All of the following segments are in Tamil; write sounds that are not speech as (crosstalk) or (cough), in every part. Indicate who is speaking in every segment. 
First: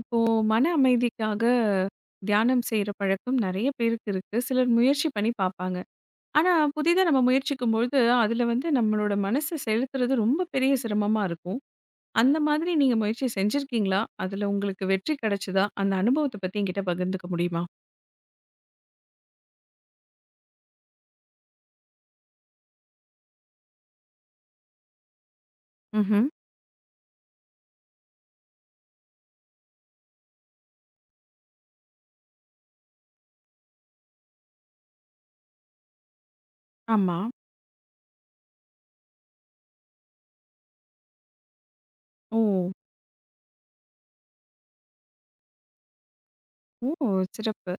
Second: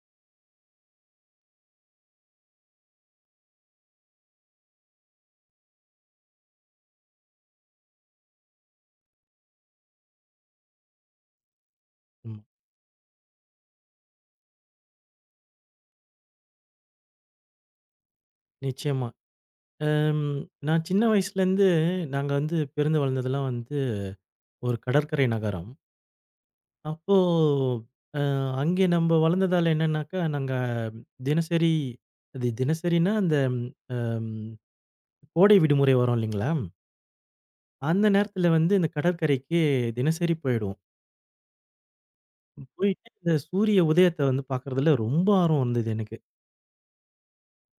Speaker 1: இப்போ மன அமைதிக்காக தியானம் செய்யற பழக்கம் நெறைய பேருக்கு இருக்கு. சிலர் முயற்சி பண்ணி பார்ப்பாங்க. ஆனா புதிதா நம்ம முயற்சிக்கும்பொழுது, அதுல வந்து நம்மளோட மனச செலுத்துறது ரொம்ப பெரிய சிரமமா இருக்கும். அந்த
Speaker 2: ம்.
Speaker 1: மாதிரி நீங்க முயற்சி செஞ்சிருக்கீங்களா? அதுல உங்களுக்கு வெற்றி கிடைச்சதா? அந்த அனுபவத்த பத்தி என்கிட்ட பகிர்ந்துக்க முடியுமா?
Speaker 2: நிச்சயமா. அம் நான் சின்ன வயசுலேருந்து நாங்க வந்து பிறந்து வளர்ந்ததெல்லாம் வந்து ஒரு கடற்கரை நகரம்.
Speaker 1: ம்ஹ்ம்.
Speaker 2: அப்போ அ அங்கே நம்ப வளர்ந்ததால என்னன்னாக்கா, நாங்க தினசரி அது தினசரின்னா அந்த அம் கோடை விடுமுறை வரும் இல்லைங்களா?
Speaker 1: ஆமா.
Speaker 2: அந்த நேரத்தில வந்து இந்த கடற்கரைக்கு தினசரி போயிடுவோம்.
Speaker 1: ஓ!
Speaker 2: போயிட்டு இந்த சூரிய உதயத்த வந்து பார்க்குறதுல ரொம்ப ஆர்வம் இருந்தது எனக்கு.
Speaker 1: ஓ! சிறப்பு.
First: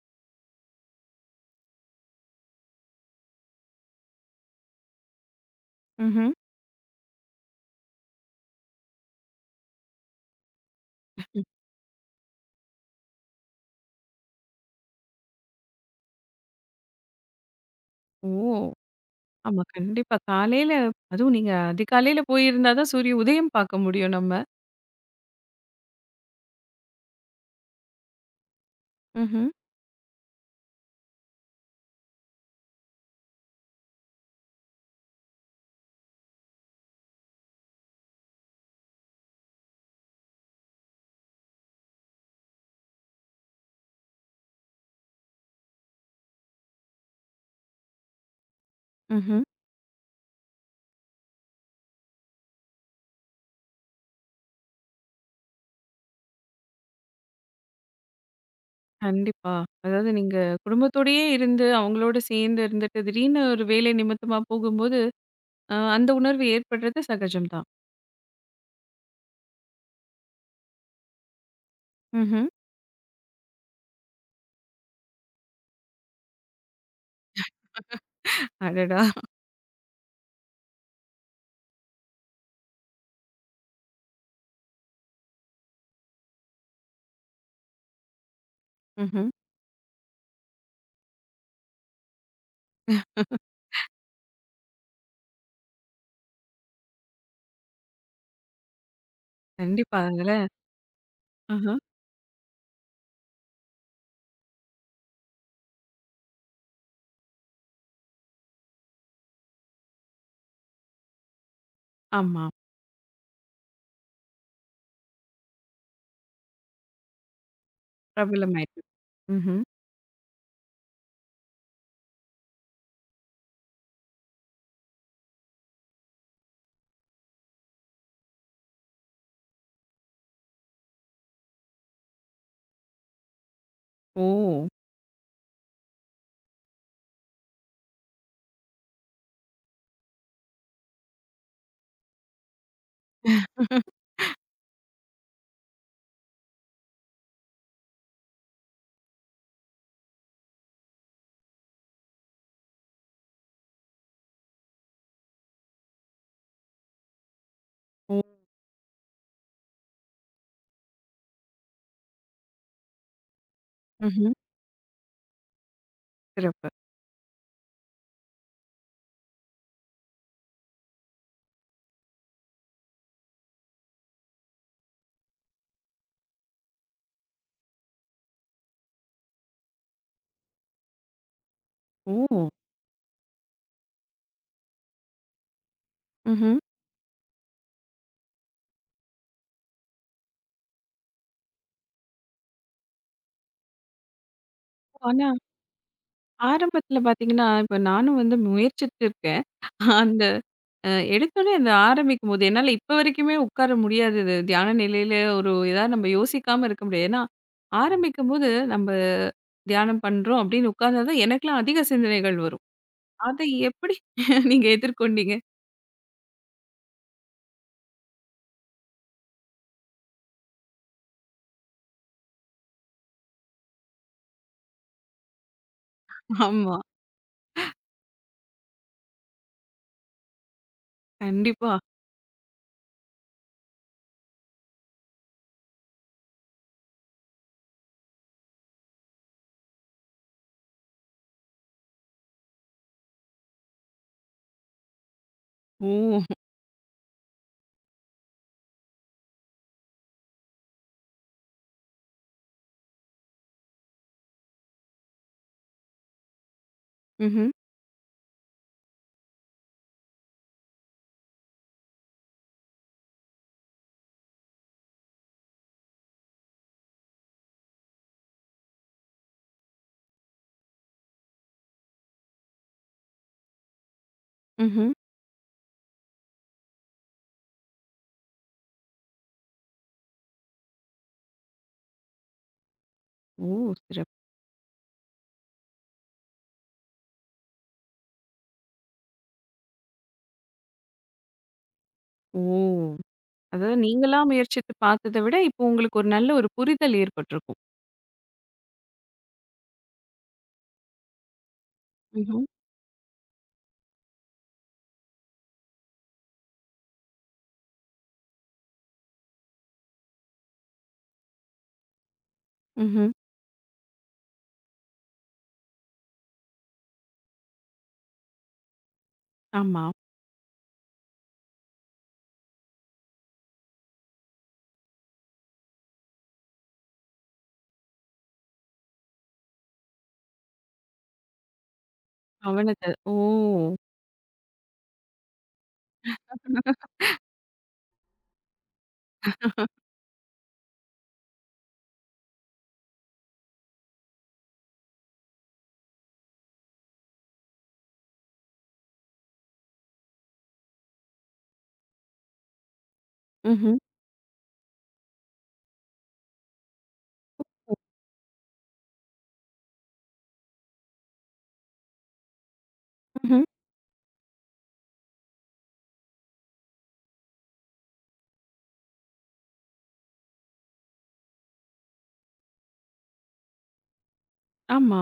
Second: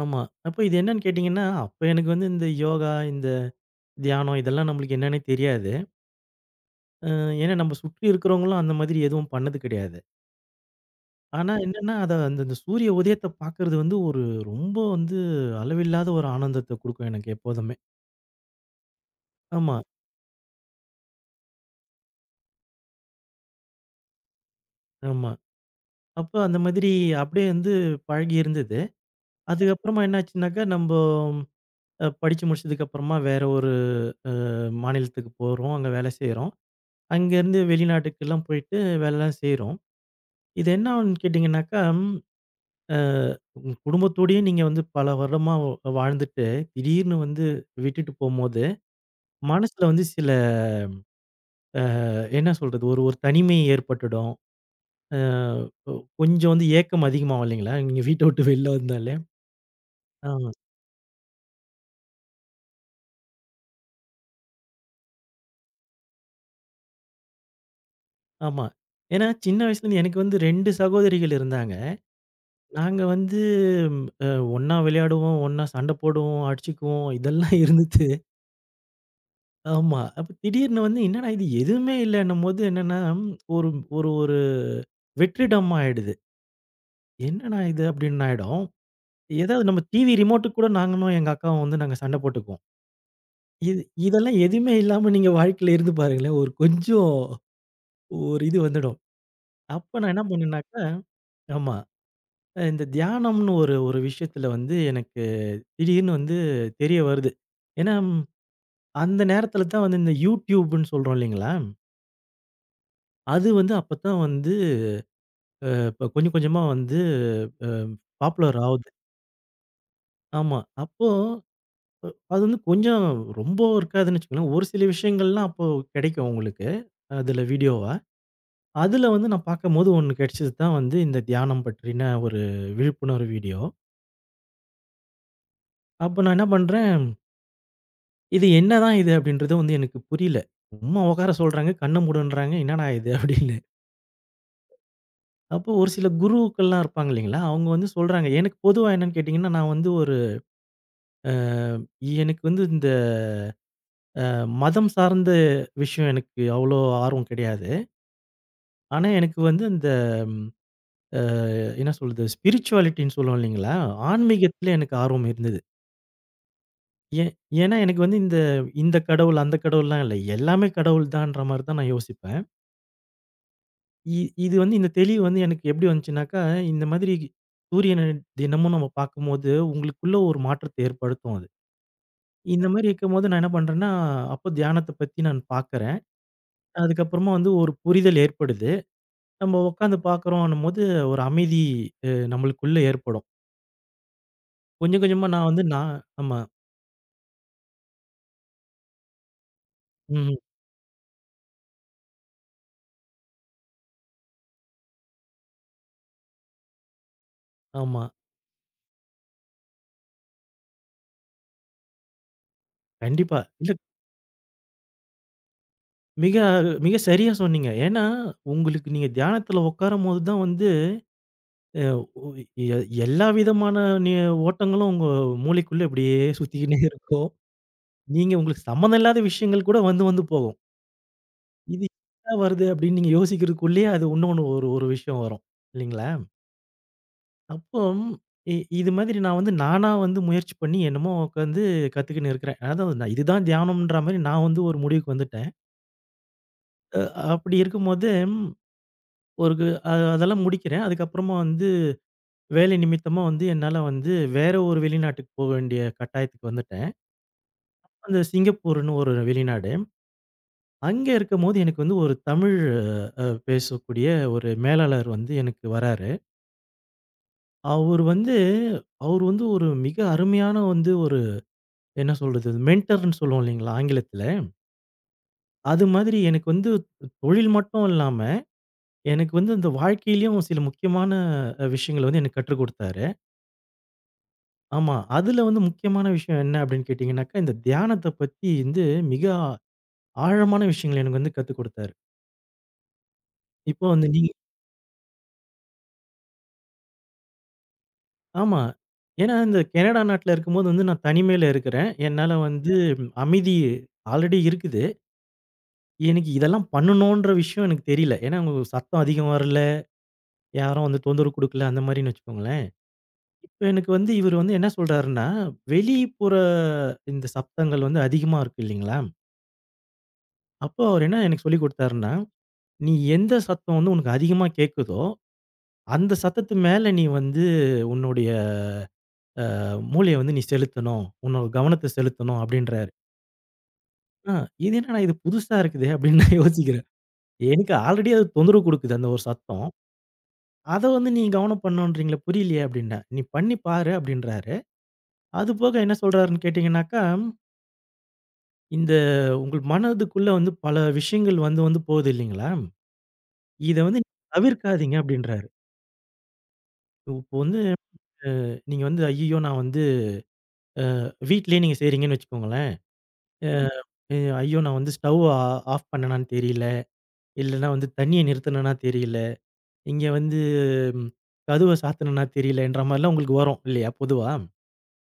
Speaker 2: ஆமா. அப்ப இது என்னன்னு கேட்டீங்கன்னா, அப்ப எனக்கு வந்து இந்த யோகா, இந்த தியானம் இதெல்லாம் நம்மளுக்கு என்னன்னே தெரியாது.
Speaker 1: ம்ஹ்ம்.
Speaker 2: ஏன்னா நம்ம சுற்றி இருக்கிறவங்களும் அந்த மாதிரி எதுவும் பண்ணது கிடையாது. ஆனா என்னன்னா, அத அந்த அந்த சூரிய உதயத்த பார்க்கறது வந்து ஒரு ரொம்ப வந்து அளவில்லாத ஒரு ஆனந்தத்த குடுக்கும் எனக்கு எப்போதுமே.
Speaker 1: ஓ! ஆமா,
Speaker 2: ஆமா,
Speaker 1: கண்டிப்பா. காலையில அதுவும் நீங்க அதிகாலையில போயிருந்தா தான் சூரிய உதயம் பார்க்க முடியும் நம்ம.
Speaker 2: ஆமா. அப்ப அந்த மாதிரி அப்படியே வந்து பழகி இருந்தது.
Speaker 1: ம்ஹ்ம்.
Speaker 2: அதுக்கப்புறமா என்னாச்சுன்னாக்கா, நம்ப படிச்சு முடிச்சதுக்கு அப்புறமா வேற ஒரு அ மாநிலத்துக்கு போறோம். அங்க வேலை செய்றோம். அங்கேருந்து வெளிநாட்டுக்கெல்லாம் போயிட்டு வேலைலாம் செய்றோம். இது என்ன ஆகும்னு கேட்டீங்கன்னாக்கா அ உங்க குடும்பத்தோடயே நீங்க வந்து பல வருடமா வாழ்ந்துட்டு, திடீர்னு வந்து விட்டுட்டு போம்போது,
Speaker 1: ம்ஹ்ம்.
Speaker 2: மனசுல வந்து சில என்ன சொல்றது? ஒரு ஒரு தனிமை ஏற்பட்டுடும். அ ஒ கொஞ்சம் வந்து ஏக்கம் அதிகமாகும் இல்லைங்களா? நீங்க வீட்ட விட்டு வெளில வந்தாலே.
Speaker 1: கண்டிப்பா. அதாவது நீங்க
Speaker 2: ஆமா,
Speaker 1: குடும்பத்தோடயே இருந்து, அவங்களோட சேர்ந்து இருந்துட்டு, திடீர்னு ஒரு வேலை நிமித்தமா போகும்போது, அந்த உணர்வு ஏற்படுறது சகஜம் தான்.
Speaker 2: ஆமா. ஏன்னா சின்ன வயசுலேருந்து எனக்கு வந்து 2 சகோதரிகள் இருந்தாங்க.
Speaker 1: ம்ஹ்ம்.
Speaker 2: நாங்க வந்து அ ஒண்ணா விளையாடுவோம், ஒண்ணா சண்ட போடுவோம், அடிச்சுக்குவோம் இதெல்லாம் இருந்துச்சு.
Speaker 1: அடடா!
Speaker 2: ஆமா. அப்ப திடீர்னு வந்து என்னடா இது எதுவுமே இல்லன்னும்போது என்னன்னா, ஒரு ஒரு ஒரு வெற்றிடமா ஆயிடுது. என்னடா இது அப்படின்னு ஆயிடும்.
Speaker 1: ம்ஹ்ம்.
Speaker 2: ஏதாவது நம்ம டிவி ரிமோட்டுக்கு கூட நாங்களும் எங்க அக்காவும் வந்து நாங்க சண்டை போட்டுக்குவோம். இது இதெல்லாம் எதுவுமே இல்லாம நீங்க வாழ்க்கையில இருந்து பாருங்களேன். ஒரு கொஞ்சம் ஒரு இது வந்துடும்.
Speaker 1: கண்டிப்பா.
Speaker 2: அப்ப நான் என்ன
Speaker 1: அதுல
Speaker 2: பண்ணேன்னாக்கா
Speaker 1: ஆஹா.
Speaker 2: ஆமா. இந்த தியானம்னு ஒரு ஒரு விஷயத்துல வந்து எனக்கு திடீர்னு வந்து தெரிய வருது. ஏன்னா, அந்த நேரத்துல தான் வந்து இந்த YouTubeன்னு சொல்றோம் இல்லைங்களா?
Speaker 1: ஆமா.
Speaker 2: அது வந்து அப்பதான் வந்து இப்ப கொஞ்சம் கொஞ்சமா வந்து அ பாப்புலர்
Speaker 1: பிரபலமாயிருக்கு.
Speaker 2: ஆவுது.
Speaker 1: ம்ஹ்ம்.
Speaker 2: ஆமா. அப்போ அது வந்து கொஞ்சம் ரொம்ப இருக்காதுன்னு வச்சுக்கோங்களேன். ஒரு சில விஷயங்கள்லாம் அப்போ கிடைக்கும் உங்களுக்கு. அதுல வீடியோவா. அதுல வந்து நான் பார்க்கும்போது ஒண்ணு கிடைச்சது தான் வந்து இந்த தியானம் பற்றின ஒரு விழிப்புணர்வு வீடியோ.
Speaker 1: ஓ!
Speaker 2: அப்ப நான் என்ன பண்றேன், இது என்னதான் இது அப்படின்றது வந்து எனக்கு புரியல. சும்மா உட்கார சொல்றாங்க, கண்ண மூடுன்றாங்க. என்னடா இது அப்படின்னு. அப்போ ஒரு சில குருக்கள்லாம் இருப்பாங்க இல்லைங்களா? அவங்க வந்து சொல்றாங்க. எனக்கு பொதுவா என்னன்னு கேட்டீங்கன்னா, நான் வந்து ஒரு அ எனக்கு வந்து இந்த மதம் சார்ந்த விஷயம் எனக்கு அவ்வளோ ஆர்வம் கிடையாது.
Speaker 1: ஓ!
Speaker 2: ஆனா எனக்கு வந்து இந்த ம் அ என்ன சொல்றது? ஸ்பிரிச்சுவாலிட்டின்னு சொல்லுவோம் இல்லைங்களா?
Speaker 1: ம்ஹ்ம்.
Speaker 2: ஆன்மீகத்தில எனக்கு ஆர்வம் இருந்தது.
Speaker 1: சிறப்பு.
Speaker 2: ஏன் ஏன்னா எனக்கு வந்து இந்த இந்த கடவுள், அந்த கடவுள்லாம் இல்ல. எல்லாமே கடவுள் தான்ற மாரி தான் நான் யோசிப்பேன். இ இது வந்து இந்த தெளிவு வந்து எனக்கு எப்படி வந்துச்சுனாக்கா, இந்த மாதிரி சூரியன தினமும் நம்ம பார்க்கும்போது, உங்களுக்குள்ள ஒரு மாற்றத்தை ஏற்படுத்தும் அது.
Speaker 1: ஓ!
Speaker 2: இந்த மாரி இருக்கும்போது நான் என்ன பண்றேன்னா, அப்போ தியானத்த பத்தி நான் பார்க்குறேன்.
Speaker 1: ம்ஹ்ம்.
Speaker 2: அதுக்கப்புறமா வந்து ஒரு புரிதல் ஏற்படுது. நம்ம உட்காந்து பார்க்குறோன்னும்போது, ஒரு அமைதி நம்மளுக்குள்ள ஏற்படும். கொஞ்சம்
Speaker 1: ஆனா,
Speaker 2: கொஞ்சமா நான் வந்து நான் ஆமா.
Speaker 1: ஆரம்பத்துல பார்த்தீங்கன்னா, இப்ப நானும் வந்து முயற்சித்திருக்கேன். அந்த
Speaker 2: ம்.
Speaker 1: எடுத்தோனே அந்த ஆரம்பிக்கும்போது, என்னால இப்ப வரைக்குமே உட்கார முடியாது. இது தியான நிலையில ஒரு இதா நம்ம யோசிக்காம இருக்க முடியாது. ஏன்னா,
Speaker 2: ஆமா.
Speaker 1: ஆரம்பிக்கும்போது நம்ம தியானம் பண்றோம் அப்படின்னு உட்கார்ந்தா தான் எனக்கெல்லாம் அதிக சிந்தனைகள் வரும்.
Speaker 2: கண்டிப்பா.
Speaker 1: அதை
Speaker 2: இல்ல
Speaker 1: எப்படி (laughs) நீங்க எதிர்கொண்டீங்க?
Speaker 2: மிக மிக சரியா சொன்னீங்க. ஏன்னா, உங்களுக்கு நீங்க தியானத்துல உட்காரும்போது தான் வந்து அ உ எ எல்லா விதமான நி ஓட்டங்களும் உங்க மூளைக்குள்ள இப்படியே
Speaker 1: ஆமா,
Speaker 2: சுத்திக்கினே இருக்கும். நீங்க உங்களுக்கு சம்மந்தம் இல்லாத விஷயங்கள் கூட வந்து வந்து போகும்.
Speaker 1: கண்டிப்பா.
Speaker 2: இது எதுக்குடா வருது அப்படின்னு நீங்க யோசிக்கிறதுக்குள்ளேயே அது இன்னொன்னு ஒரு ஒரு விஷயம் வரும். இல்லைங்களா? அப்போ இது மாதிரி நான் வந்து நானா வந்து முயற்சி பண்ணி என்னமோ உட்காந்து கத்துக்கின்னு இருக்கிறேன். அதாவது நான் இதுதான் தியானம்ன்ற மாரி நான் வந்து ஒரு முடிவுக்கு வந்துட்டேன்.
Speaker 1: ஓ!
Speaker 2: அ அப்படி இருக்கும்போது ஒரு கு- அ அதெல்லாம் முடிக்கிறேன். அதுக்கப்புறமா வந்து வேலை நிமித்தமா வந்து என்னால வந்து வேற ஒரு வெளிநாட்டுக்கு போக வேண்டிய கட்டாயத்துக்கு வந்துட்டேன்.
Speaker 1: ம்ஹ்ம்,
Speaker 2: அந்த சிங்கப்பூர்ன்னு ஒரு வெளிநாடு. அங்க இருக்கும்போது எனக்கு வந்து ஒரு தமிழ் பேசக்கூடிய ஒரு மேலாளர் வந்து எனக்கு வராரு. அவரு வந்து அவரு வந்து ஒரு மிக அருமையான வந்து ஒரு என்ன சொல்றது? மென்டர்ன்னு சொல்லுவோம் இல்லைங்களா? ஆங்கிலத்தில.
Speaker 1: ம்ஹ்ம்.
Speaker 2: அது மாதிரி எனக்கு வந்து தொழில் மட்டும் இல்லாம, எனக்கு வந்து இந்த வாழ்க்கையிலயும் சில முக்கியமான விஷயங்கள வந்து எனக்கு கற்றுக் குடுத்தாரு.
Speaker 1: ஓ! சிறப்பு.
Speaker 2: ஆமா. அதுல வந்து முக்கியமான விஷயம் என்ன அப்படின்னு கேட்டீங்கன்னாக்கா, இந்த தியானத்த பத்தி வந்து மிக ஆழமான விஷயங்கள எனக்கு வந்து கத்துக் குடுத்தாரு.
Speaker 1: ஓ! அதாவது
Speaker 2: இப்போ வந்து
Speaker 1: நீங்களா
Speaker 2: நீங்க
Speaker 1: முயற்சித்து பார்த்தத விட, இப்போ உங்களுக்கு ஒரு நல்ல ஒரு புரிதல் ஏற்பட்டிருக்கும்.
Speaker 2: ஆமா. ஏன்னா இந்த கனடா நாட்டுல இருக்கும்போது வந்து நான் தனிமையில இருக்கிறேன். என்னால
Speaker 1: ம்ஹ்ம்,
Speaker 2: வந்து அமைதி ஆல்ரெடி இருக்குது. எனக்கு இதெல்லாம் பண்ணணுன்ற விஷயம் எனக்கு தெரியல. ஏன்னா, அவங்க சத்தம் அதிகம் வரல. யாரும் வந்து தொந்தரவு குடுக்கல, அந்த மாரின்னு வச்சுக்கோங்களேன்.
Speaker 1: ம்ஹ்ம்.
Speaker 2: இப்ப எனக்கு வந்து இவரு வந்து என்ன சொல்றாருன்னா, வெளிப்புற இந்த சத்தங்கள் வந்து அதிகமா இருக்கு இல்லீங்களா?
Speaker 1: ஆமா.
Speaker 2: அப்போ அவரு என்ன எனக்கு சொல்லிக் குடுத்தாருன்னா, "நீ எந்த சத்தம் வந்து உனக்கு அதிகமா கேக்குதோ, அந்த சத்தத்து மேல நீ வந்து உன்னுடைய மூளைய வந்து நீ செலுத்தணும். உன்னோட கவனத்த செலுத்தணும்" அப்படின்றாரு.
Speaker 1: கவனத்த ஓ!
Speaker 2: ஆ இது என்னடா இது புதுசா இருக்குதே! அப்படின்னு நான் யோசிக்கிறேன். எனக்கு ஆல்ரெடி அது தொந்தரவு குடுக்குது அந்த ஒரு சத்தம். அத வந்து நீ கவனம் பண்ணணுன்றீங்களே புரியலையே அப்படின்னேன். "நீ பண்ணி பாரு" அப்படின்றாரு. அது போக என்ன சொல்றாருன்னு கேட்டீங்கன்னாக்கா, இந்த உங்கள் மனதுக்குள்ள வந்து பல விஷயங்கள் வந்து வந்து போகுது இல்லைங்களா?
Speaker 1: ம்ஹ்ம்,
Speaker 2: இத வந்து தவிர்க்காதீங்க அப்படின்றாரு. இப்போ வந்து நீங்க வந்து ஐய்யயோ! நான் வந்து வீட்லயே நீங்க செய்றீங்கன்னு வச்சுக்கோங்களேன்.
Speaker 1: ம்ஹ்ம்.
Speaker 2: அ ஐயோ! நான் வந்து ஸ்டவ் ஆஃப் பண்ணனான்னு தெரியல. இல்லன்னா வந்து தண்ணிய நிறுத்துனனா தெரியல. இங்க வந்து கதவ சாத்துனனா தெரியலன்ற மாரிலாம் உங்களுக்கு வரும் இல்லையா? பொதுவா.
Speaker 1: ஆமா.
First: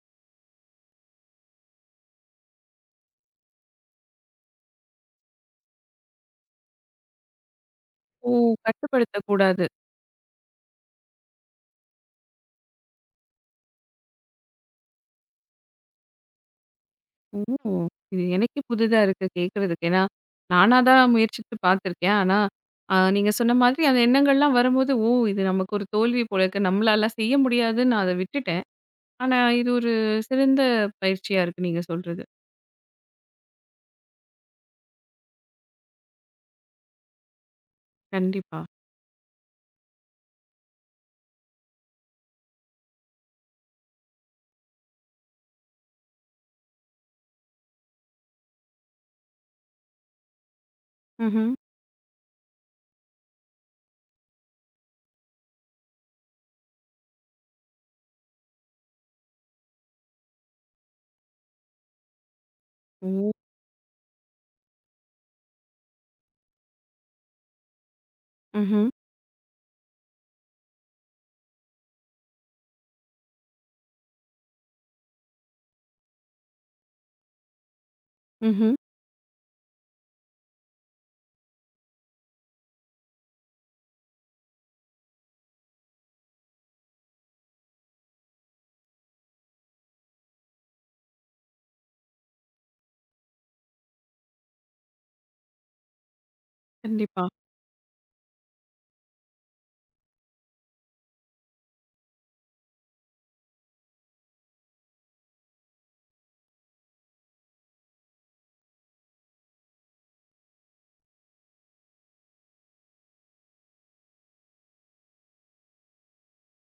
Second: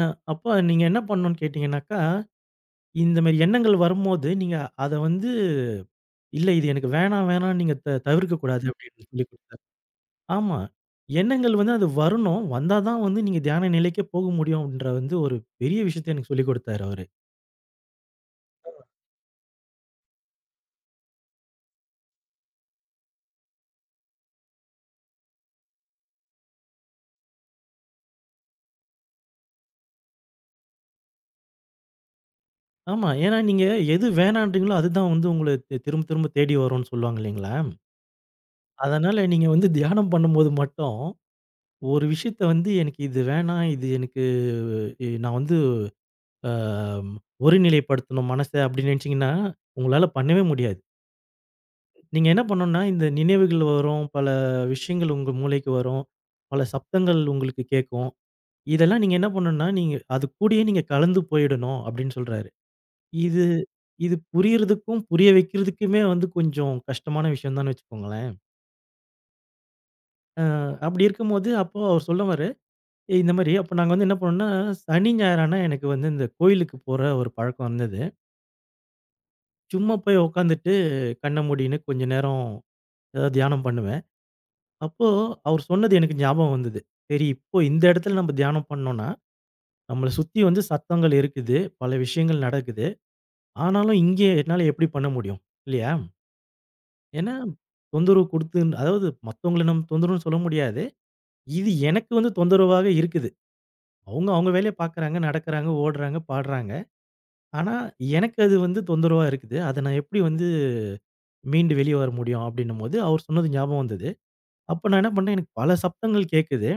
Speaker 2: அ அப்ப நீங்க என்ன பண்ணணும்னு கேட்டீங்கன்னாக்கா, இந்த மாரி எண்ணங்கள் வரும்போது நீங்க அத வந்து இல்ல. இது எனக்கு வேணாம், வேணாம்னு நீங்க
Speaker 1: ஓ!
Speaker 2: தவிர்க்கக் கூடாது அப்படின்னு சொல்லிக் குடுத்தார்.
Speaker 1: கட்டுப்படுத்தக்கூடாது.
Speaker 2: ஆமா. எண்ணங்கள் வந்து அது வரணும். வந்தா தான் வந்து நீங்க தியான நிலைக்கே போக முடியும் அப்படின்ற வந்து ஒரு பெரிய விஷயத்த எனக்கு சொல்லிக் குடுத்தாரு அவரு.
Speaker 1: ஓ! இது எனக்கே புதிதா இருக்கு கேட்கறதுக்கு. ஏன்னா, நானா தான் முயற்சித்து பார்த்துருக்கேன். ஆனா, நீங்க சொன்ன மாதிரி அந்த எண்ணங்கள்லாம் வரும்போது, ஓ! இது நமக்கு ஒரு தோல்வி போல இருக்கு. நம்மளால செய்ய முடியாதுன்னு நான் அத விட்டுட்டேன். ஆனா, இது ஒரு சிறந்த பயிற்சியா இருக்கு நீங்க சொல்றது.
Speaker 2: ஆமா. ஏன்னா நீங்க எது வேணான்றீங்களோ அதுதான் வந்து உங்கள திரும்ப திரும்ப தேடி வரும்னு சொல்லுவாங்க இல்லீங்களா?
Speaker 1: கண்டிப்பா.
Speaker 2: அதனால நீங்க வந்து தியானம் பண்ணும்போது மட்டும் ஒரு விஷயத்த வந்து எனக்கு இது வேணாம். இது எனக்கு நான் வந்து அ ஒருநிலைப்படுத்தணும் மனச அப்படின்னு நினைச்சீங்கன்னா, உங்களால பண்ணவே முடியாது.
Speaker 1: ம்ஹ்ம்.
Speaker 2: நீங்க என்ன பண்ணணும்னா, இந்த நினைவுகள் வரும். பல விஷயங்கள் உங்க மூளைக்கு வரும். பல சப்தங்கள் உங்களுக்கு கேட்கும். இதெல்லாம் நீங்க என்ன பண்ணணும்னா, நீங்க அது கூடயே நீங்க கலந்து போயிடணும் அப்படின்னு சொல்றாரு.
Speaker 1: ஓ!
Speaker 2: இது இது புரியறதுக்கும், புரிய வைக்கிறதுக்குமே வந்து கொஞ்சம் கஷ்டமான விஷயம் தான்னு வச்சுக்கோங்களேன்.
Speaker 1: ம்ஹ்ம்.
Speaker 2: அ அப்படி இருக்கும்போது அப்போ அவர் சொல்லுவாரு, "ஏய், இந்த மாரி அப்போ நாங்க வந்து என்ன பண்ணோம்னா, சனி, ஞாயிறானா எனக்கு வந்து இந்த கோயிலுக்கு போற ஒரு பழக்கம் இருந்தது.
Speaker 1: ம்ஹ்ம்.
Speaker 2: சும்மா போய் உட்காந்துட்டு கண்ண மூடின்னு கொஞ்ச நேரம் ஏதாவது தியானம் பண்ணுவேன். அப்போ அவர் சொன்னது எனக்கு ஞாபகம் வந்தது. சரி இப்போ இந்த இடத்துல நம்ம தியானம் பண்ணோம்னா, நம்மள சுத்தி வந்து சத்தங்கள் இருக்குது. பல விஷயங்கள் நடக்குது. ஆனாலும் இங்கே என்னால எப்படி பண்ண முடியும்? இல்லையா?
Speaker 1: கண்டிப்பா.
Speaker 2: ஏன்னா தொந்தரவு குடுத்து அதாவது மத்தவங்கள நம்ம தொந்தரவுன்னு சொல்ல முடியாது. இது எனக்கு வந்து தொந்தரவாக இருக்குது. அவங்க அவங்க வேலைய பார்க்குறாங்க, நடக்குறாங்க, ஓடுறாங்க, பாடுறாங்க. ஆனா எனக்கு அது வந்து தொந்தரவா இருக்குது. அத நான் எப்படி வந்து மீண்டு வெளிய வர முடியும்? அப்படின்னும்போது அவர் சொன்னது ஞாபகம் வந்தது. அப்ப நான் என்ன பண்ணேன், எனக்கு பல சப்தங்கள் கேட்குது.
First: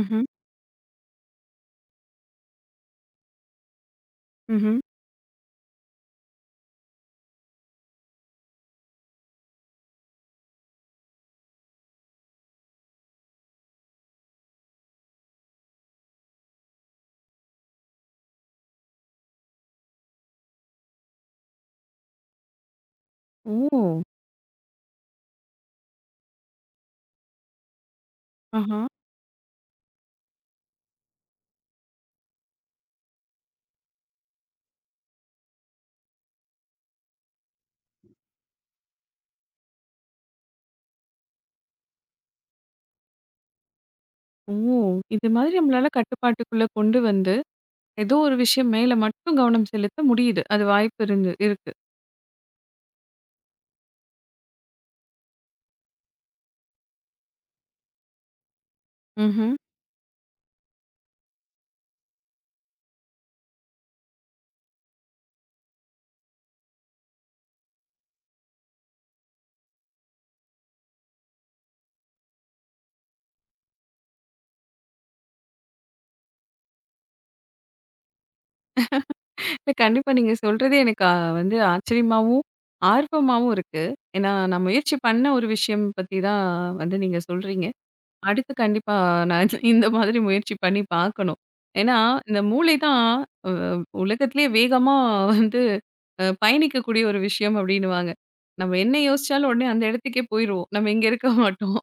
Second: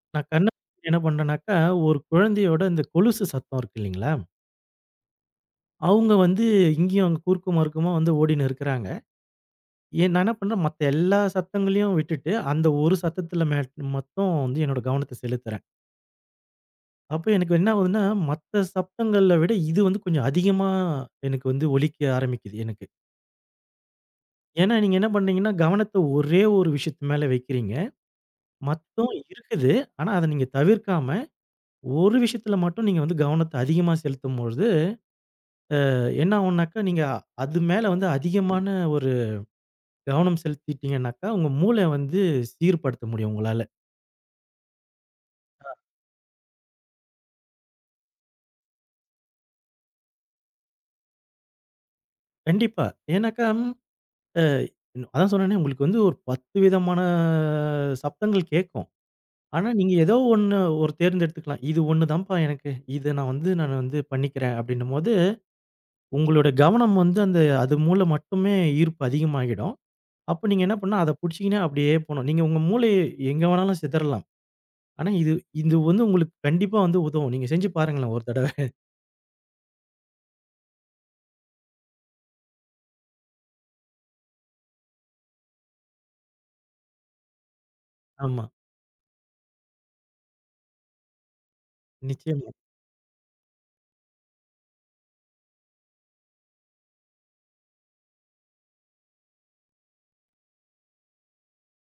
Speaker 1: ம்ஹ்ம்.
Speaker 2: நான் கண்ண என்ன பண்றேன்னாக்கா, ஒரு குழந்தையோட இந்த கொலுசு சத்தம் இருக்கு இல்லைங்களா?
Speaker 1: ம்ஹ்ம்.
Speaker 2: அவுங்க வந்து இங்கேயும் அங்க குறுக்கும் மறுக்குமா வந்து ஓடின்னு இருக்கிறாங்க. நான் என்ன பண்றேன், மத்த எல்லா சத்தங்களையும் விட்டுட்டு, அந்த ஒரு சத்தத்துல மேட் மட்டும் வந்து என்னோட கவனத்த செலுத்துறேன். அப்ப எனக்கு என்ன ஆகுதுன்னா, மத்த சப்தங்கள விட இது வந்து கொஞ்சம் அதிகமா எனக்கு வந்து ஒலிக்க ஆரம்பிக்குது எனக்கு.
Speaker 1: ஓ!
Speaker 2: ஏன்னா, நீங்க என்ன பண்றீங்கன்னா, கவனத்த ஒரே ஒரு விஷயத்து மேல வைக்கிறீங்க.
Speaker 1: ஆஹா.
Speaker 2: மத்தம் இருக்குது. ஆனா, அத நீங்க தவிர்க்காம, ஒரு விஷயத்துல மட்டும் நீங்க வந்து கவனத்த அதிகமா செலுத்தும்பொழுது என்ன ஆகும்னாக்கா, நீங்க அது மேல வந்து அதிகமான ஒரு கவனம் செலுத்திட்டீங்கனாக்கா, உங்க மூளை வந்து சீர்படுத்த முடியும் உங்களால.
Speaker 1: ஓ! இது மாதிரி நம்மளால கட்டுப்பாட்டுக்குள்ள கொண்டு வந்து, ஏதோ ஒரு விஷயம் மேல மட்டும் கவனம் செலுத்த முடியுது. அது வாய்ப்பு இருந்து இருக்கு.
Speaker 2: கண்டிப்பா. ஏன்னாக்கா, அ அதான் சொன்னேனே உங்களுக்கு வந்து ஒரு 10 விதமான சப்தங்கள் கேட்கும்.
Speaker 1: ம்ஹ்ம்.
Speaker 2: ஆனா, நீங்க ஏதோ ஒண்ணு ஒரு தேர்ந்தெடுத்துக்கலாம். இது ஒண்ணு தான்ப்பா எனக்கு. இத நான் வந்து பண்ணிக்கிறேன் அப்படின்னும்போது, உங்களோட கவனம் வந்து அந்த அது மூல மட்டுமே ஈர்ப்பு அதிகமாகிடும். அப்ப நீங்க என்ன பண்ணணும், அத புடிச்சீங்கன்னா அப்படியே போணும். நீங்க உங்க மூளைய எங்க வேணாலும் சிதறலாம். ஆனா, இது இது வந்து உங்களுக்கு கண்டிப்பா வந்து உதவும். நீங்க செஞ்சு பாருங்களேன் ஒரு தடவ.
Speaker 1: இல்ல கண்டிப்பா நீங்க சொல்றதே எனக்கு வந்து ஆச்சரியமாவும், ஆர்வமாவும் இருக்கு. ஏன்னா நான் முயற்சி பண்ண ஒரு விஷயம் பத்தி தான் வந்து நீங்க சொல்றீங்க.
Speaker 2: ஆமா.
Speaker 1: அடுத்து கண்டிப்பா நான் (laughs) இது இந்த மாதிரி முயற்சி பண்ணி பார்க்கணும். ஏன்னா இந்த
Speaker 2: நிச்சயமா.
Speaker 1: மூளை தான் அ உலகத்திலேயே வேகமா வந்து பயணிக்கக்கூடிய ஒரு விஷயம் அப்டின்னுவாங்க. நம்ம என்ன யோசிச்சாலும் உடனே அந்த இடத்துக்கே போயிருவோம். நம்ம இங்க இருக்க மாட்டோம்.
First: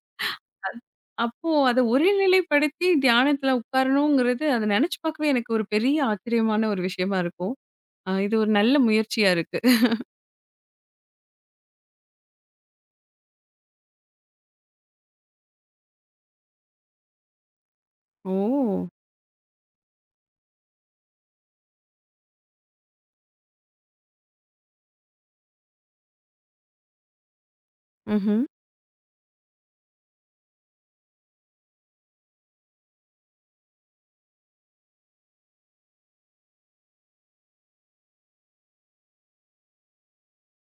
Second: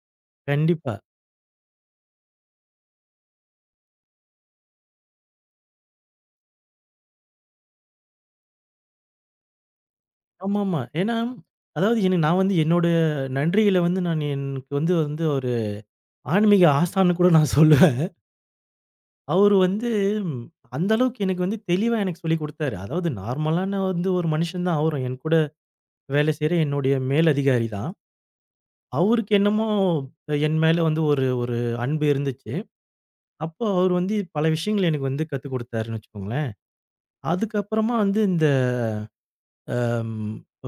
Speaker 2: கண்டிப்பா.
Speaker 1: அப்போ அத ஒருநிலைப்படுத்தி தியானத்துல உட்காரணுங்கிறது அத நெனச்சு பார்க்கவே எனக்கு ஒரு பெரிய ஆச்சரியமான ஒரு விஷயமா இருக்கும். இது ஒரு நல்ல முயற்சியா இருக்கு.
Speaker 2: ஆமாமா. ஏன்னா, அதாவது என்ன நான் வந்து என்னோட நன்றிகள வந்து நான் எனக்கு வந்து வந்து ஒரு ஆன்மீக ஆசான்னு கூட நான் சொல்லுவேன்.
Speaker 1: ஓ!
Speaker 2: அவரு வந்து ம், அந்த அளவுக்கு எனக்கு வந்து தெளிவா எனக்கு சொல்லிக் குடுத்தாரு. அதாவது நார்மலான வந்து ஒரு மனுஷன் தான் அவரும். என் கூட வேலை செய்ற என்னுடைய மேலதிகாரி தான்.
Speaker 1: ம்ஹ்ம்.
Speaker 2: அவருக்கு என்னமோ என் மேல வந்து ஒரு ஒரு அன்பு இருந்துச்சு. அப்போ அவரு வந்து பல விஷயங்கள் எனக்கு வந்து கத்துக் குடுத்தாருன்னு வச்சுக்கோங்களேன். அதுக்கப்புறமா வந்து அம்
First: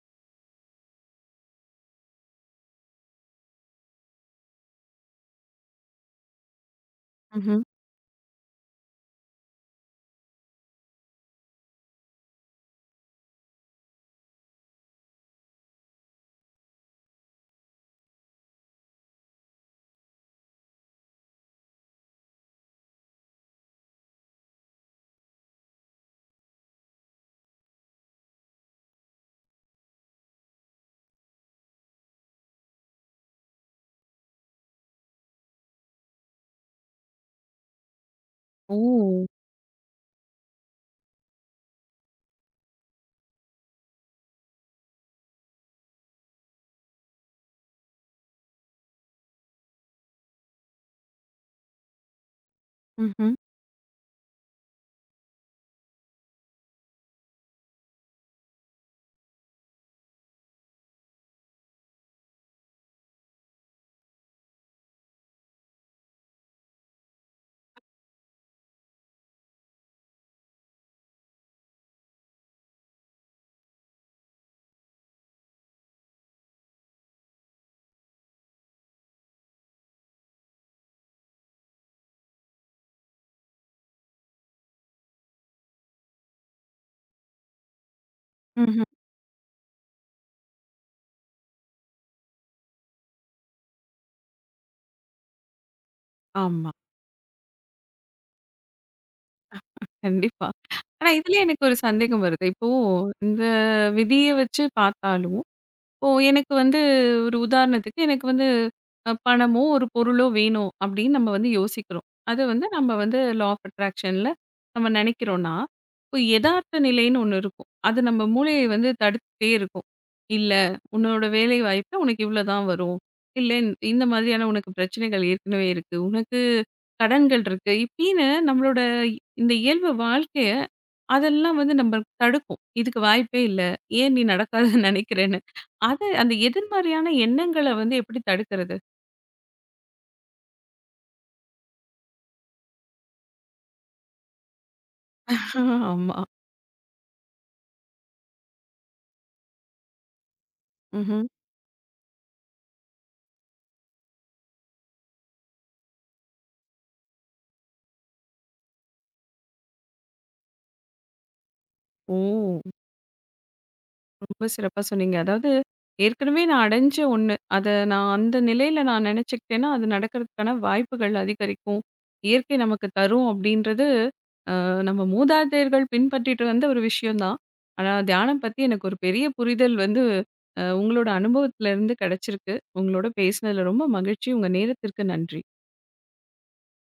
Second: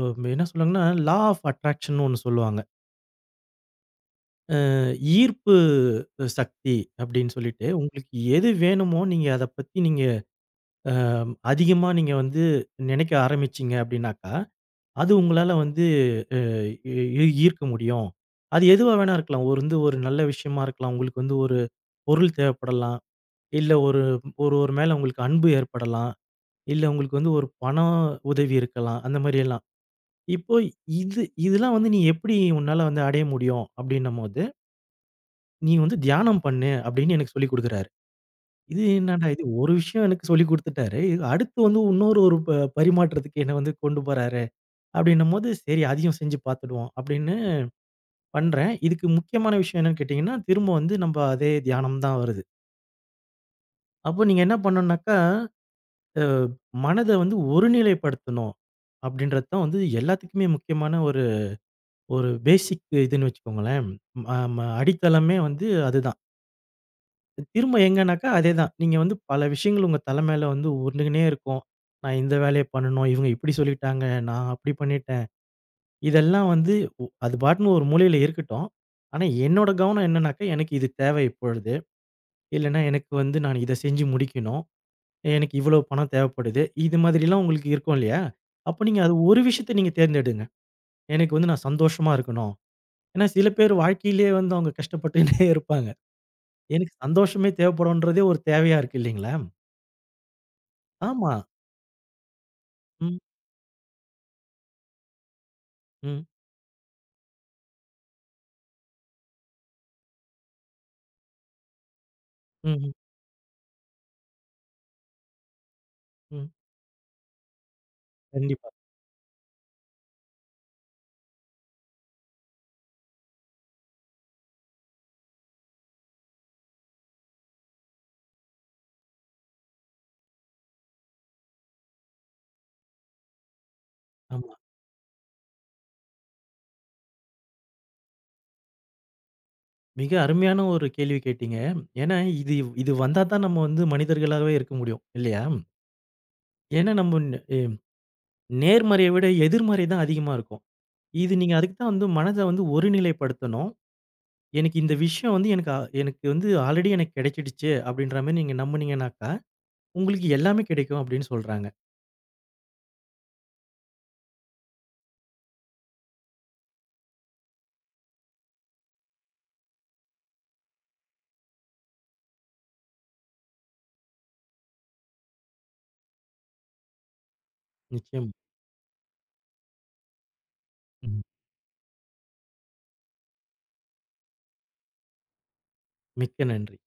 Speaker 2: அம் என்ன சொல்லுவாங்கன்னா, லா ஆஃப் அட்ராக்ஷன்னு ஒண்ணு சொல்லுவாங்க. அ ஈர்ப்பு சக்தி அப்படின்னு
Speaker 1: ம்ஹ்ம்.
Speaker 2: சொல்லிட்டு, உங்களுக்கு எது வேணுமோ நீங்க அத பத்தி நீங்க அ அதிகமா நீங்க வந்து நினைக்க ஆரம்பிச்சீங்க அப்படின்னாக்கா, அது உங்களால வந்து ஈ ஈ ஈர்க்க முடியும். அது எதுவா வேணா இருக்கலாம். ஒரு வந்து ஒரு நல்ல விஷயமா இருக்கலாம். உங்களுக்கு வந்து ஒரு பொருள் தேவைப்படலாம். இல்ல ஒருவர் மேல உங்களுக்கு அன்பு ஏற்படலாம். இல்ல உங்களுக்கு வந்து ஒரு பண உதவி இருக்கலாம். அந்த மாரியெல்லாம். இப்போ இதெல்லாம் வந்து நீ எப்படி உன்னால வந்து அடைய முடியும் அப்படின்னும்போது, நீ வந்து தியானம் பண்ணு அப்படின்னு எனக்கு சொல்லிக் குடுக்குறாரு.
Speaker 1: ஓ!
Speaker 2: இது என்னடா இது ஒரு விஷயம் எனக்கு சொல்லிக் குடுத்துட்டாரு. இது அடுத்து வந்து இன்னொரு பரிமாற்றத்துக்கு என்ன வந்து கொண்டு போறாரு அப்படின்னும்போது, சரி அதையும் செஞ்சு பார்த்துடுவோம் அப்படின்னு பண்றேன். இதுக்கு முக்கியமான விஷயம் என்னன்னு கேட்டீங்கன்னா, திரும்ப வந்து நம்ப அதே தியானம் தான் வருது.
Speaker 1: ம்ஹ்ம்.
Speaker 2: அப்போ நீங்க என்ன பண்ணணும்னாக்கா, அ மனத வந்து ஒருநிலைப்படுத்தணும் அப்படின்றது தான் வந்து எல்லாத்துக்குமே முக்கியமான ஒரு பேசிக் இதுன்னு வச்சுக்கோங்களேன். ம ம அடித்தளமே வந்து அதுதான். திரும்ப எங்கனாக்கா அதேதான். நீங்க வந்து பல விஷயங்கள் உங்க தல மேல வந்து உருண்டுகினே இருக்கும். நான் இந்த வேலைய பண்ணணும். இவங்க இப்படி சொல்லிட்டாங்க. நான் அப்படி பண்ணிட்டேன். இதெல்லாம் வந்து அது பாட்டுன்னு ஒரு மூலையில இருக்கட்டும். ஆனா என்னோட கவனம் என்னன்னாக்கா, எனக்கு இது தேவை இப்பொழுது. இல்லன்னா எனக்கு வந்து நான் இத செஞ்சு முடிக்கணும். எனக்கு இவ்வளோ பணம் தேவைப்படுது. இது மாதிரிலாம் உங்களுக்கு இருக்கும் இல்லையா?
Speaker 1: ம்ஹ்ம்.
Speaker 2: அப்ப நீங்க அது ஒரு விஷயத்த நீங்க தேர்ந்தெடுங்க. எனக்கு வந்து நான் சந்தோஷமா இருக்கணும். ஏன்னா சில பேர் வாழ்க்கையிலேயே வந்து அவங்க கஷ்டப்பட்டுன்னே (laughs) இருப்பாங்க.
Speaker 1: ஆமா.
Speaker 2: எனக்கு சந்தோஷமே தேவைப்படுன்றதே ஒரு தேவையா இருக்கு இல்லைங்களா?
Speaker 1: கண்டிப்பா. ஆனா,
Speaker 2: ஆமா.
Speaker 1: இதுலயே எனக்கு ஒரு சந்தேகம் வருது. இப்போ
Speaker 2: ம்,
Speaker 1: இந்த விதிய வச்சு பார்த்தாலும் இப்போ
Speaker 2: ம்,
Speaker 1: எனக்கு வந்து ஒரு உதாரணத்துக்கு எனக்கு வந்து பணமோ, ஒரு பொருளோ வேணும் அப்படின்னு நம்ம வந்து யோசிக்கிறோம். அது வந்து நம்ம
Speaker 2: ம்ஹ்ம்,
Speaker 1: வந்து லா ஆஃப் அட்ராக்ஷன்ல நம்ம நினைக்கிறோம்னா, இப்போ
Speaker 2: ம்.
Speaker 1: எதார்த்த நிலைன்னு ஒண்ணு இருக்கும். அது நம்ம மூளையை
Speaker 2: கண்டிப்பா.
Speaker 1: வந்து தடுத்துட்டே இருக்கும். "இல்ல, உன்னோட வேலை வாய்ப்புல உனக்கு இவ்வளோ தான் வரும். இல்ல இந்த மாதிரியான உனக்கு பிரச்சனைகள் ஏற்கனவே இருக்கு. உனக்கு கடன்கள் இருக்கு." இப்படின்னு நம்மளோட இந்த இயல்பு வாழ்க்கைய அதெல்லாம் வந்து நம்ம தடுக்கும். "இதுக்கு வாய்ப்பே இல்ல. ஏன் நீ
Speaker 2: ஆமா.
Speaker 1: நடக்காதுன்னு நினைக்கிறேன்னு?" அது அந்த எதிர்மறையான எண்ணங்கள வந்து எப்படி தடுக்கிறது?
Speaker 2: மிக அருமையான ஒரு கேள்வி கேட்டீங்க. ஏன்னா இது இது வந்தா தான் நம்ம வந்து மனிதர்களாவே இருக்க முடியும். இல்லையா?
Speaker 1: (laughs) ஆமா.
Speaker 2: ஏன்னா நம்ம நேர்மறைய விட எதிர்மறை தான் அதிகமா இருக்கும்.
Speaker 1: ம்ஹ்ம்.
Speaker 2: இது நீங்க அதுக்கு தான் வந்து மனத வந்து ஒருநிலைப்படுத்தணும். எனக்கு இந்த விஷயம் வந்து எனக்கு எனக்கு வந்து ஆல்ரெடி எனக்கு கிடைச்சிடுச்சு அப்படின்ற மாரி நீங்க நம்புனீங்கனாக்கா, உங்களுக்கு எல்லாமே கிடைக்கும் அப்படின்னு சொல்றாங்க.
Speaker 1: ஓ! ரொம்ப சிறப்பா சொன்னீங்க. அதாவது ஏற்கனவே நான் அடைஞ்ச ஒண்ணு. அத நான் அந்த நிலையில நான் நெனச்சுக்கிட்டேன்னா, அது நடக்கிறதுக்கான வாய்ப்புகள் அதிகரிக்கும். இயற்கை நமக்கு தரும் அப்படின்றது நம்ம மூதாதையர்கள் பின்பற்றிட்டு வந்த ஒரு விஷயம் தான். ஆனா
Speaker 2: நிச்சயம்.
Speaker 1: தியானம் பத்தி எனக்கு ஒரு பெரிய புரிதல் வந்து உங்களோட
Speaker 2: ம்.
Speaker 1: அனுபவத்திலருந்து கெடைச்சிருக்கு. உங்களோட பேசினதுல ரொம்ப மகிழ்ச்சி. உங்க நேரத்திற்கு நன்றி.
Speaker 2: மிக்க நன்றி.